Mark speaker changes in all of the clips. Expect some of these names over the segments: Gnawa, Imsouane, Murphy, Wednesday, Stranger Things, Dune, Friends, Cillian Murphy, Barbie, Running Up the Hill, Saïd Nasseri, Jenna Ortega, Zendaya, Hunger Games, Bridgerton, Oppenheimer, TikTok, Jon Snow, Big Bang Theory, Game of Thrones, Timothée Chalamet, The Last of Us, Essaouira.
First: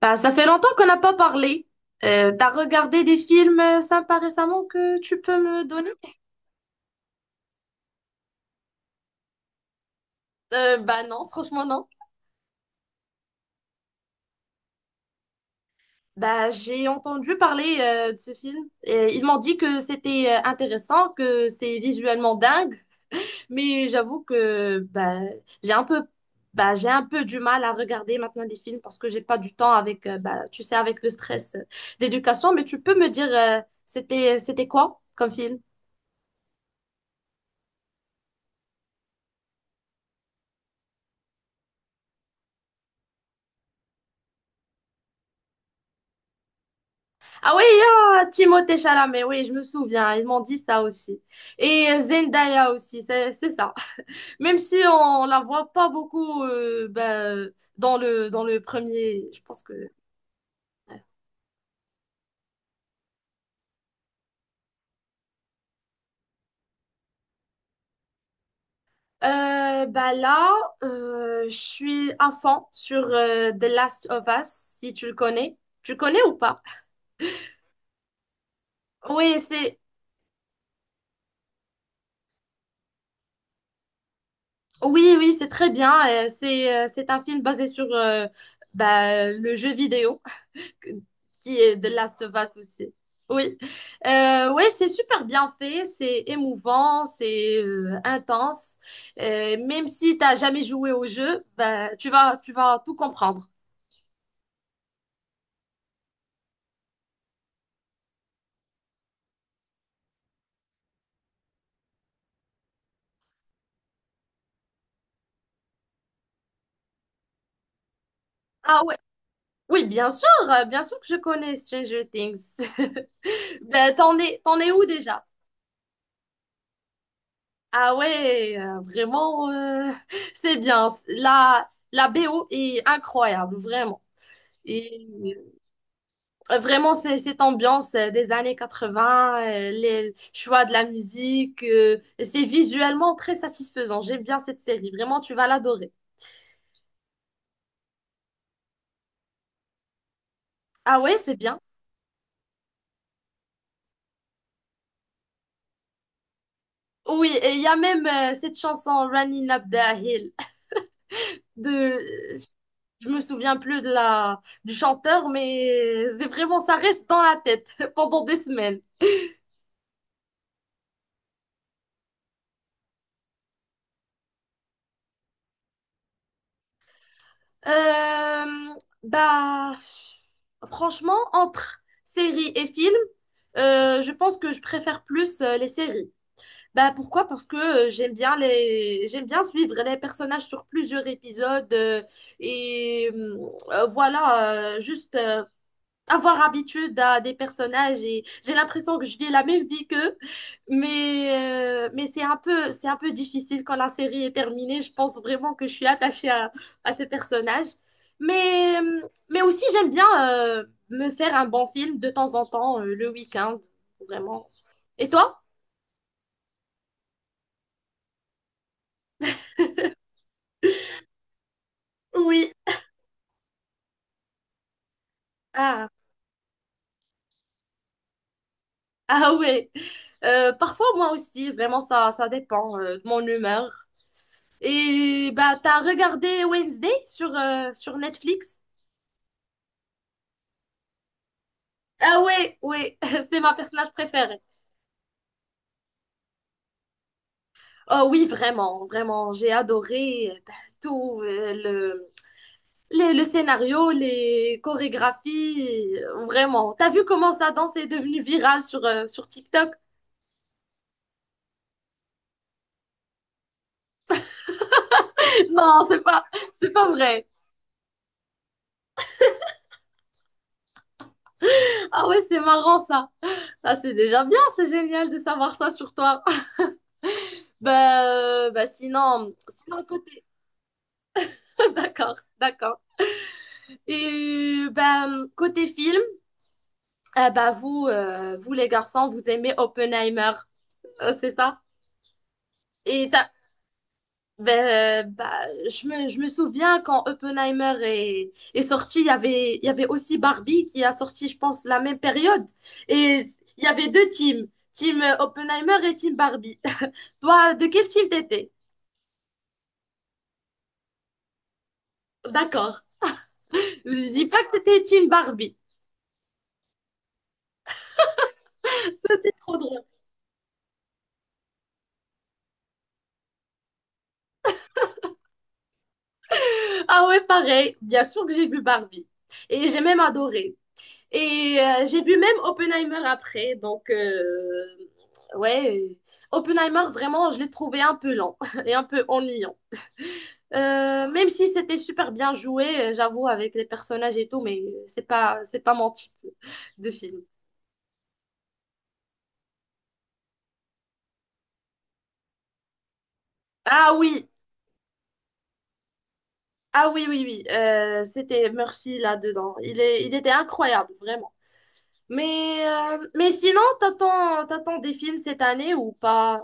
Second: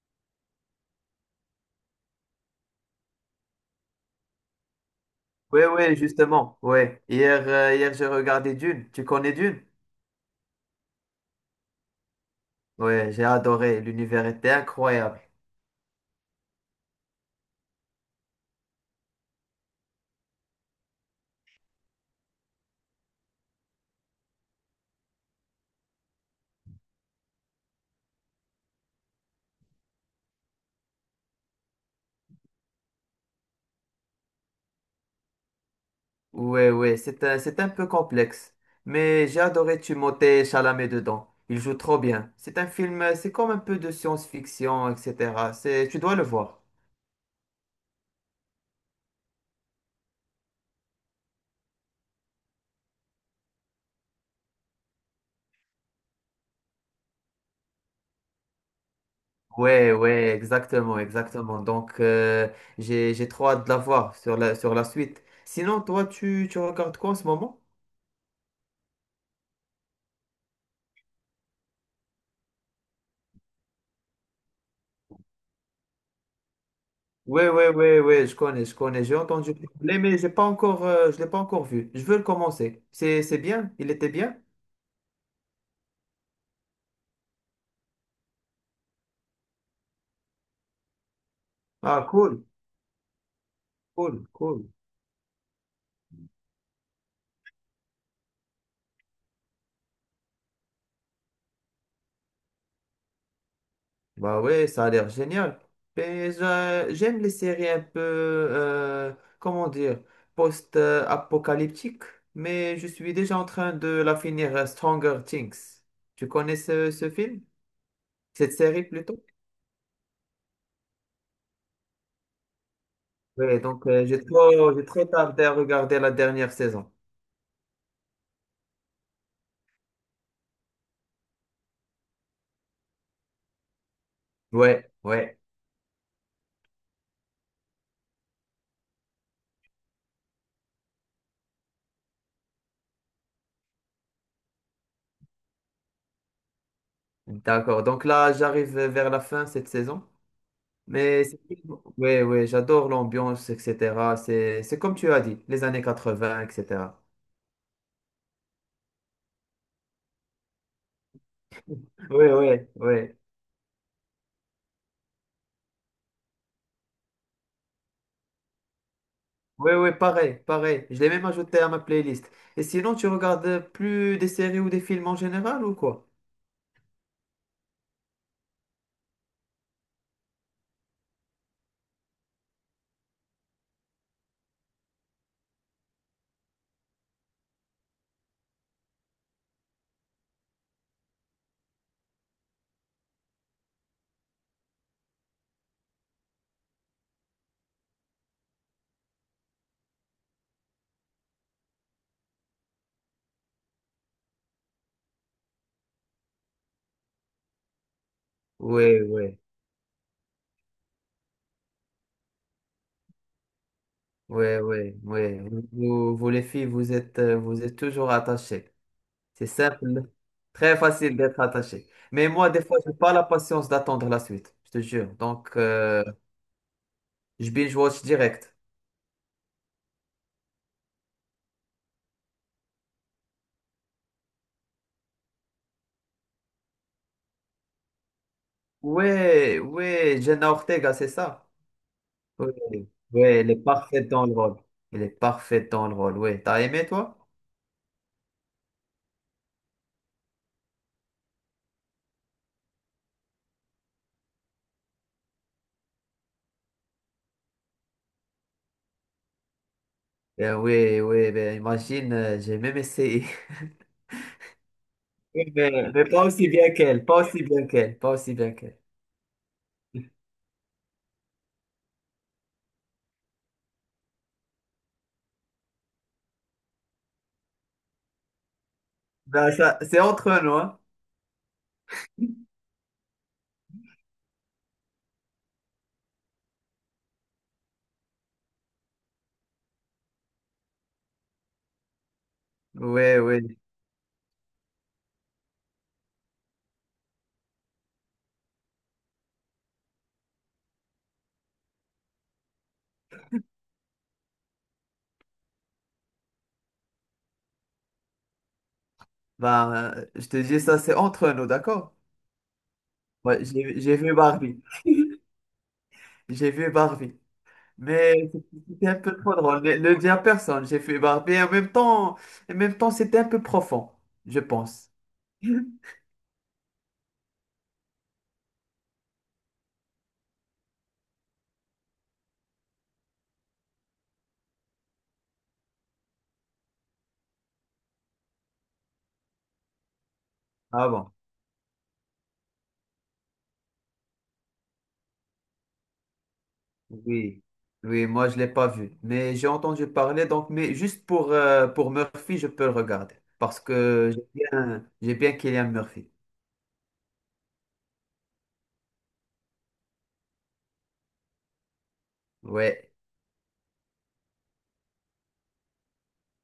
Speaker 1: Bah, ça fait longtemps qu'on n'a pas parlé. T'as regardé des films sympas récemment que tu peux
Speaker 2: Oui,
Speaker 1: me donner?
Speaker 2: oui, justement, ouais. Hier, hier j'ai regardé Dune. Tu connais Dune?
Speaker 1: Bah non, franchement non.
Speaker 2: Ouais, j'ai adoré. L'univers était incroyable.
Speaker 1: Bah j'ai entendu parler de ce film et ils m'ont dit que c'était intéressant, que c'est visuellement dingue, mais j'avoue que bah j'ai un peu j'ai un peu du mal à regarder maintenant des films parce que j'ai pas du temps avec bah tu sais avec le stress d'éducation, mais tu peux me dire c'était quoi comme film?
Speaker 2: Ouais, ouais, c'est un peu complexe. Mais j'ai adoré Timothée Chalamet dedans. Il joue trop bien. C'est un film, c'est comme un peu de science-fiction, etc. Tu dois le voir.
Speaker 1: Ah oui, ah, Timothée Chalamet, oui, je me souviens, ils m'ont dit ça aussi. Et Zendaya aussi, c'est ça. Même si on la voit pas beaucoup ben, dans le premier, je pense que
Speaker 2: Ouais, ouais, exactement,
Speaker 1: ouais.
Speaker 2: exactement. Donc, j'ai trop hâte de la voir sur sur la suite. Sinon, toi, tu regardes quoi en ce moment?
Speaker 1: Bah là, je suis à fond sur The Last of Us, si tu le connais. Tu le connais ou pas?
Speaker 2: Ouais, ouais, ouais, ouais, je connais, j'ai
Speaker 1: Oui,
Speaker 2: entendu
Speaker 1: c'est
Speaker 2: parler, mais j'ai pas encore, je l'ai pas encore vu. Je veux le commencer. C'est bien, il était bien.
Speaker 1: oui, oui, c'est très bien. C'est un film basé sur bah, le jeu vidéo, qui est The
Speaker 2: Ah,
Speaker 1: Last of
Speaker 2: cool,
Speaker 1: Us aussi. Oui,
Speaker 2: cool, cool.
Speaker 1: ouais, c'est super bien fait, c'est émouvant, c'est intense. Même si t'as jamais joué au jeu, ben, tu vas tout comprendre.
Speaker 2: Bah ouais, ça a l'air génial. Mais j'aime les séries un peu, comment dire, post-apocalyptiques, mais je suis déjà en train de la finir, Stranger Things. Tu connais ce film? Cette
Speaker 1: Ah
Speaker 2: série
Speaker 1: ouais,
Speaker 2: plutôt?
Speaker 1: oui, bien sûr que je connais Stranger Things.
Speaker 2: Ouais, donc
Speaker 1: Ben, t'en es, t'en es où
Speaker 2: j'ai trop
Speaker 1: déjà?
Speaker 2: tardé à regarder la dernière saison.
Speaker 1: Ah ouais, vraiment, c'est bien. La BO est incroyable, vraiment.
Speaker 2: Ouais,
Speaker 1: Et
Speaker 2: ouais.
Speaker 1: vraiment, c'est cette ambiance des années 80, les choix de la musique, c'est visuellement très satisfaisant. J'aime bien cette série. Vraiment, tu vas l'adorer.
Speaker 2: D'accord. Donc là, j'arrive vers la fin cette saison.
Speaker 1: Ah ouais,
Speaker 2: Mais
Speaker 1: c'est
Speaker 2: c'est-
Speaker 1: bien.
Speaker 2: ouais, ouais, j'adore l'ambiance, etc. C'est comme tu as dit, les années 80, etc.
Speaker 1: Oui, et il y a même cette chanson Running Up the Hill,
Speaker 2: Ouais,
Speaker 1: de
Speaker 2: ouais,
Speaker 1: je
Speaker 2: ouais.
Speaker 1: me souviens plus de la du chanteur, mais c'est vraiment, ça reste dans la tête pendant des semaines.
Speaker 2: Ouais, ouais, pareil, pareil. Je l'ai même ajouté à ma playlist. Et sinon, tu regardes plus des séries ou des films en général ou quoi?
Speaker 1: Euh, Bah, franchement, entre séries et films, je pense que je préfère plus les séries. Bah, pourquoi? Parce que j'aime bien j'aime bien suivre les personnages sur plusieurs épisodes et voilà, juste avoir habitude à des personnages et j'ai l'impression que je vis la même vie qu'eux. Mais c'est un peu difficile quand la série est terminée. Je pense vraiment que je suis attachée à ces personnages. Mais,
Speaker 2: Ouais, ouais,
Speaker 1: mais aussi, j'aime bien euh, me faire un bon film de temps en temps, le week-end, vraiment.
Speaker 2: ouais, ouais,
Speaker 1: Et toi?
Speaker 2: ouais. Vous, vous, les filles, vous êtes toujours attachées. C'est simple, très facile d'être attaché. Mais moi,
Speaker 1: Oui.
Speaker 2: des fois, j'ai pas la patience d'attendre la suite, je te jure. Donc,
Speaker 1: Ah,
Speaker 2: je binge-watch direct.
Speaker 1: ah ouais. Parfois, moi aussi, vraiment, ça dépend de mon humeur. Et bah, t'as regardé Wednesday sur Netflix?
Speaker 2: Ouais, ouais, Jenna Ortega, c'est ça.
Speaker 1: Ah
Speaker 2: Ouais,
Speaker 1: oui, oui,
Speaker 2: ouais,
Speaker 1: c'est
Speaker 2: elle
Speaker 1: ma
Speaker 2: est
Speaker 1: personnage
Speaker 2: parfaite dans le
Speaker 1: préférée.
Speaker 2: rôle. Elle est parfaite dans le rôle, ouais. T'as aimé, toi?
Speaker 1: Oh oui, vraiment, vraiment, j'ai adoré bah, tout le scénario, les chorégraphies, vraiment. T'as vu comment sa danse est devenue virale sur TikTok?
Speaker 2: Ben ouais, ouais, ben imagine, j'ai même essayé. Oui,
Speaker 1: Non,
Speaker 2: Mais, mais pas aussi
Speaker 1: c'est
Speaker 2: bien
Speaker 1: pas
Speaker 2: qu'elle, pas
Speaker 1: vrai.
Speaker 2: aussi bien qu'elle, pas aussi bien qu'elle.
Speaker 1: Ah ouais, c'est marrant ça. Ah, c'est déjà bien, c'est génial de savoir ça sur toi. Bah, bah sinon,
Speaker 2: Ben ça,
Speaker 1: sinon
Speaker 2: c'est
Speaker 1: côté.
Speaker 2: entre nous, hein.
Speaker 1: D'accord, d'accord. Et bah, côté film. Ah bah vous les garçons, vous aimez Oppenheimer, c'est ça? Et
Speaker 2: Ouais,
Speaker 1: t'as-
Speaker 2: ouais.
Speaker 1: ben, bah, je me souviens quand Oppenheimer est sorti, il y avait aussi Barbie qui a sorti, je pense, la même période. Et il y avait deux teams, team Oppenheimer et team Barbie. Toi, de quel team t'étais?
Speaker 2: Ben, je te dis ça, c'est entre nous, d'accord?
Speaker 1: D'accord.
Speaker 2: Ouais, j'ai
Speaker 1: Je
Speaker 2: vu
Speaker 1: dis pas
Speaker 2: Barbie.
Speaker 1: que t'étais team Barbie.
Speaker 2: J'ai vu Barbie. Mais c'était un peu
Speaker 1: C'était
Speaker 2: trop
Speaker 1: trop
Speaker 2: drôle.
Speaker 1: drôle.
Speaker 2: Ne le dis à personne, j'ai fait barbe. Mais en même temps, c'était un peu profond, je pense.
Speaker 1: Ah ouais, pareil. Bien sûr que j'ai vu Barbie. Et j'ai même adoré. Et j'ai vu même Oppenheimer après. Donc, ouais, Oppenheimer, vraiment, je l'ai trouvé un peu lent et un peu ennuyant.
Speaker 2: Ah bon?
Speaker 1: Même si c'était super bien joué, j'avoue, avec les personnages et tout, mais c'est pas mon type de film.
Speaker 2: Oui. Oui, moi, je ne l'ai pas vu. Mais j'ai entendu parler, donc, mais juste pour Murphy, je peux le regarder. Parce
Speaker 1: Ah
Speaker 2: que
Speaker 1: oui,
Speaker 2: j'ai bien Cillian Murphy.
Speaker 1: ah oui, oui, oui, c'était Murphy là-dedans. Il était incroyable, vraiment. Mais,
Speaker 2: Ouais.
Speaker 1: euh, mais sinon, t'attends des films cette année ou pas?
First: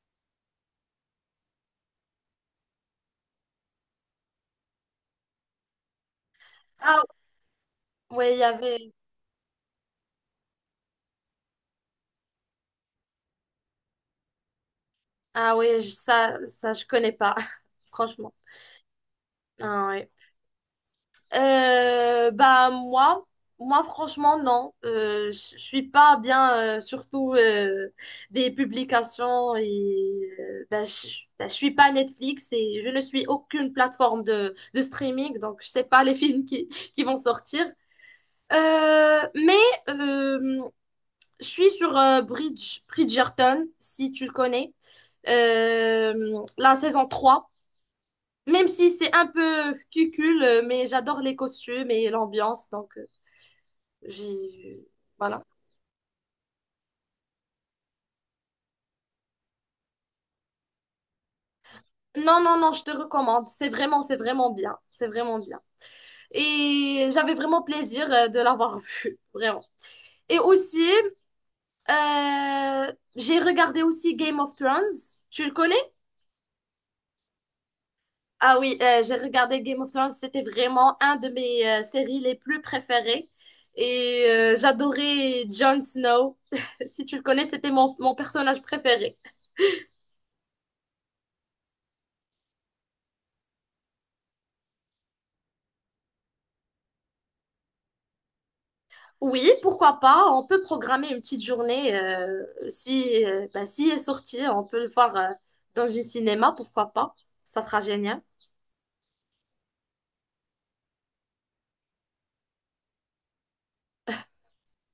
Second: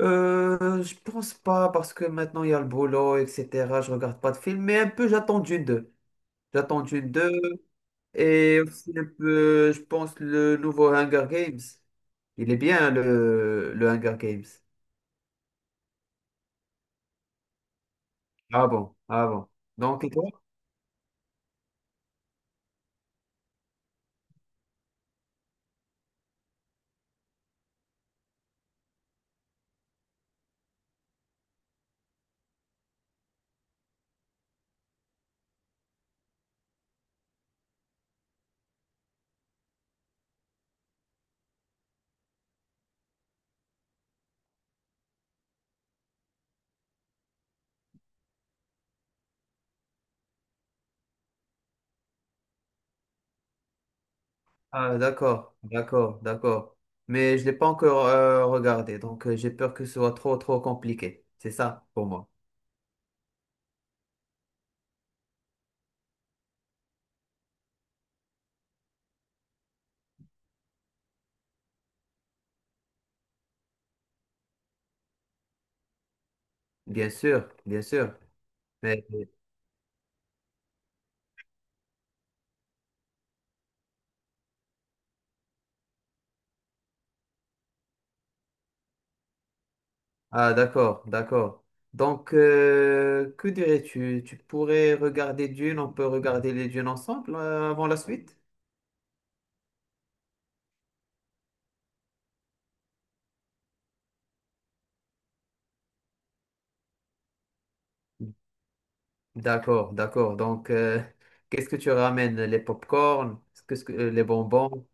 Speaker 2: Je pense pas, parce que maintenant, il y a le boulot, etc. Je regarde pas de film, mais un peu, j'attends Dune deux. J'attends
Speaker 1: Ah
Speaker 2: Dune deux.
Speaker 1: ouais, il y
Speaker 2: Et
Speaker 1: avait.
Speaker 2: aussi un peu, je pense, le nouveau Hunger Games. Il est bien, le Hunger Games.
Speaker 1: Ah oui, ça, je connais pas, franchement.
Speaker 2: Ah bon, ah bon.
Speaker 1: Ah
Speaker 2: Donc,
Speaker 1: ouais.
Speaker 2: et toi?
Speaker 1: Bah moi franchement non. Je suis pas bien, surtout des publications et bah, bah, je suis pas Netflix et je ne suis aucune plateforme de streaming, donc je sais pas les films qui vont sortir. Mais euh, je suis sur Bridgerton, si tu le connais. La saison 3. Même si c'est un peu cucul, mais j'adore les costumes et l'ambiance, donc j'y.
Speaker 2: Ah,
Speaker 1: Voilà.
Speaker 2: d'accord, d'accord, d'accord. Mais je ne l'ai pas encore regardé, donc j'ai peur que ce soit trop, trop compliqué. C'est ça pour moi.
Speaker 1: Non, non, non, je te recommande. C'est vraiment bien. C'est vraiment bien. Et j'avais vraiment plaisir de l'avoir vu, vraiment. Et aussi, j'ai regardé aussi Game of Thrones. Tu le connais?
Speaker 2: Bien sûr, bien sûr.
Speaker 1: Ah oui,
Speaker 2: Mais,
Speaker 1: j'ai regardé Game of Thrones. C'était vraiment un de mes séries les plus préférées. Et j'adorais Jon Snow. Si tu le connais, c'était mon personnage préféré.
Speaker 2: ah, d'accord, d'accord. Donc, que dirais-tu? Tu pourrais regarder Dune, on peut regarder les Dunes ensemble avant la suite?
Speaker 1: Oui, pourquoi pas? On peut programmer une petite journée. Si, bah, si est sorti, on peut le voir dans un cinéma, pourquoi pas? Ça sera génial.
Speaker 2: D'accord, d'accord. Donc, qu'est-ce que tu ramènes? Les pop corn. Qu'est-ce que, les bonbons?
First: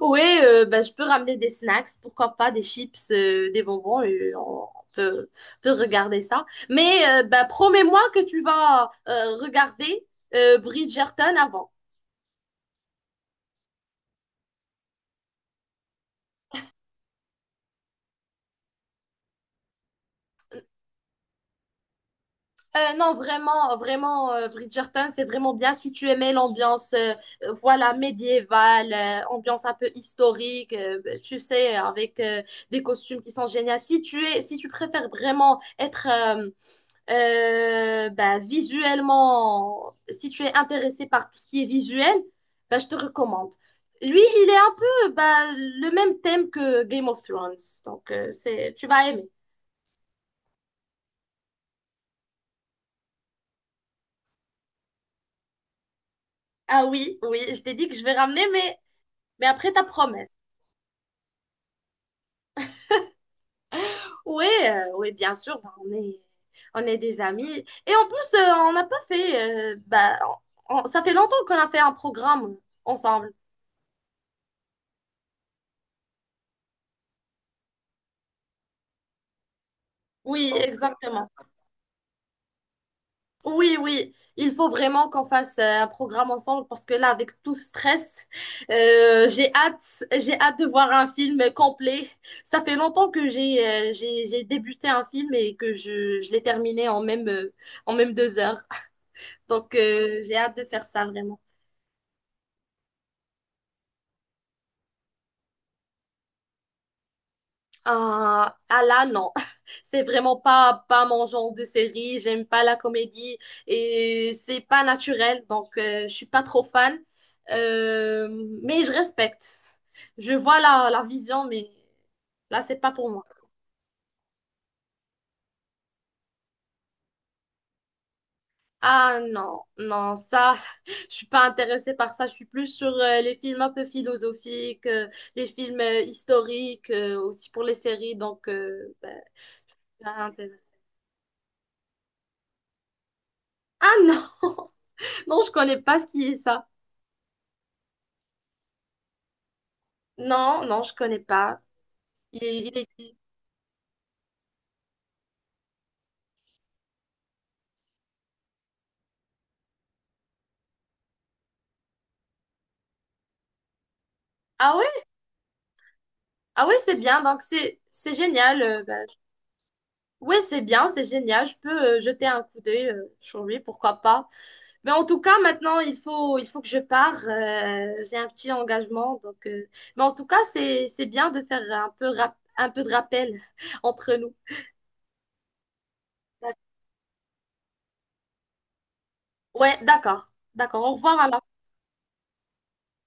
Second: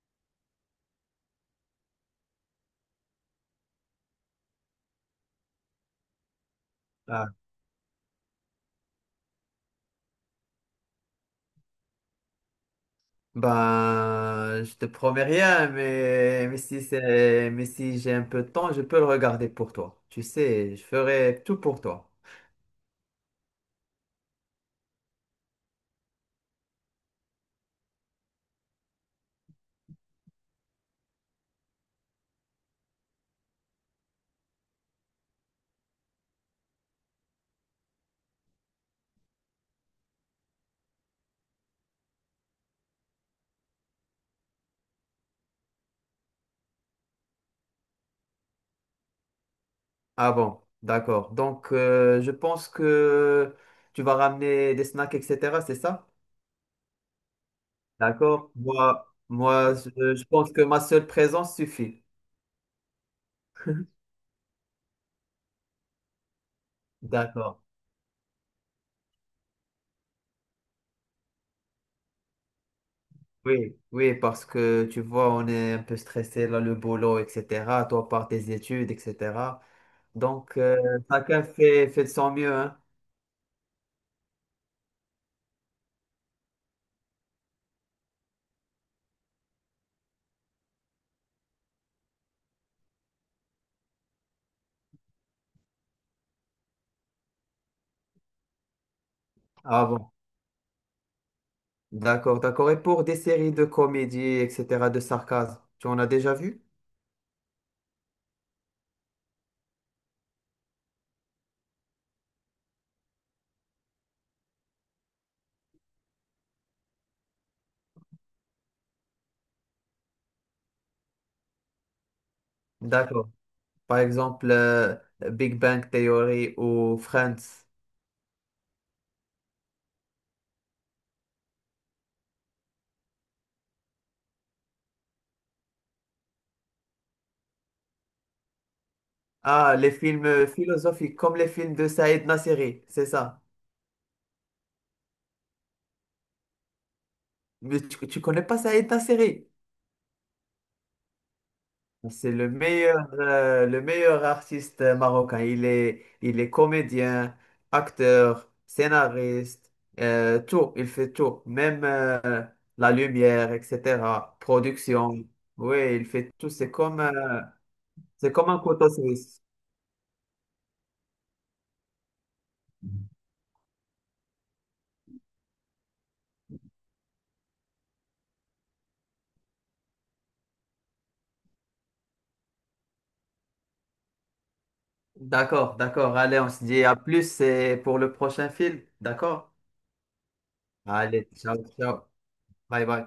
Speaker 1: Oui, bah, je peux ramener des snacks, pourquoi pas, des chips, des bonbons, et peut regarder ça. Mais
Speaker 2: Ah.
Speaker 1: bah, promets-moi que tu vas regarder Bridgerton avant.
Speaker 2: Ben, je te promets rien, mais si c'est, mais si j'ai un peu de temps, je peux le regarder pour toi. Tu sais, je ferai tout pour toi.
Speaker 1: Non, vraiment, vraiment, Bridgerton, c'est vraiment bien si tu aimais l'ambiance, voilà, médiévale, ambiance un peu historique, bah, tu sais, avec des costumes qui sont géniaux. Si tu préfères vraiment être bah, visuellement, si tu es intéressé par tout ce qui est visuel, bah, je te recommande. Lui, il est un peu bah, le même thème que Game of Thrones, donc tu vas aimer.
Speaker 2: Ah bon, d'accord. Donc, je pense que tu vas ramener des snacks, etc. C'est ça?
Speaker 1: Ah oui, oui, je t'ai dit que je vais ramener,
Speaker 2: D'accord.
Speaker 1: mais,
Speaker 2: Moi,
Speaker 1: après
Speaker 2: moi,
Speaker 1: ta
Speaker 2: je
Speaker 1: promesse.
Speaker 2: pense que ma seule présence suffit.
Speaker 1: Oui, oui, bien sûr, bah, on est des amis.
Speaker 2: D'accord.
Speaker 1: Et en plus, on n'a pas fait, bah, ça fait longtemps qu'on a fait un programme ensemble.
Speaker 2: Oui, oui, parce que tu vois, on est un peu stressé, là, le boulot, etc. Toi, par tes études, etc.
Speaker 1: Oui,
Speaker 2: Donc,
Speaker 1: exactement.
Speaker 2: chacun fait de son mieux, hein.
Speaker 1: Oui, oui, il faut vraiment qu'on fasse un programme ensemble parce que là, avec tout ce stress, j'ai hâte de voir un film complet. Ça fait longtemps que j'ai débuté un film et que je l'ai terminé en même 2 heures. Donc,
Speaker 2: Ah bon,
Speaker 1: j'ai hâte de faire ça vraiment.
Speaker 2: d'accord, d'accord. Et pour des séries de comédie, etc., de sarcasme, tu en as déjà vu?
Speaker 1: Ah, ah là, non. C'est vraiment pas mon genre de série. J'aime pas la comédie et c'est pas naturel. Donc, je suis pas trop fan. Euh, mais je respecte. Je vois la vision, mais là, c'est pas pour moi.
Speaker 2: D'accord. Par exemple, Big Bang Theory ou Friends.
Speaker 1: Ah non, non, ça, je suis pas intéressée par ça. Je suis plus sur les films un peu philosophiques, les films historiques, aussi pour les séries. Donc, ben,
Speaker 2: Ah, les
Speaker 1: pas
Speaker 2: films
Speaker 1: intéressée.
Speaker 2: philosophiques, comme les films de Saïd Nasseri, c'est ça.
Speaker 1: Ah non, non, je connais pas ce qui est ça.
Speaker 2: Mais tu connais pas Saïd Nasseri?
Speaker 1: Non, non, je connais pas.
Speaker 2: C'est
Speaker 1: Il est, il est.
Speaker 2: le meilleur artiste marocain. Il est comédien, acteur, scénariste, tout. Il fait tout. Même la lumière, etc.
Speaker 1: Ah ouais?
Speaker 2: Production. Oui, il fait tout.
Speaker 1: Ah ouais, c'est bien. Donc, c'est
Speaker 2: C'est comme un
Speaker 1: génial. euh,
Speaker 2: couteau
Speaker 1: bah,
Speaker 2: suisse.
Speaker 1: ouais, c'est bien, c'est génial. Je peux jeter un coup d'œil sur lui, pourquoi pas. Mais en tout cas, maintenant, il faut que je pars. J'ai un petit engagement. Donc, mais en tout cas, c'est bien de faire un peu de rappel entre nous.
Speaker 2: D'accord, d'accord. Allez, on se dit à plus et pour le prochain film. D'accord?
Speaker 1: Ouais, d'accord. D'accord. Au
Speaker 2: Allez,
Speaker 1: revoir.
Speaker 2: ciao, ciao. Bye, bye.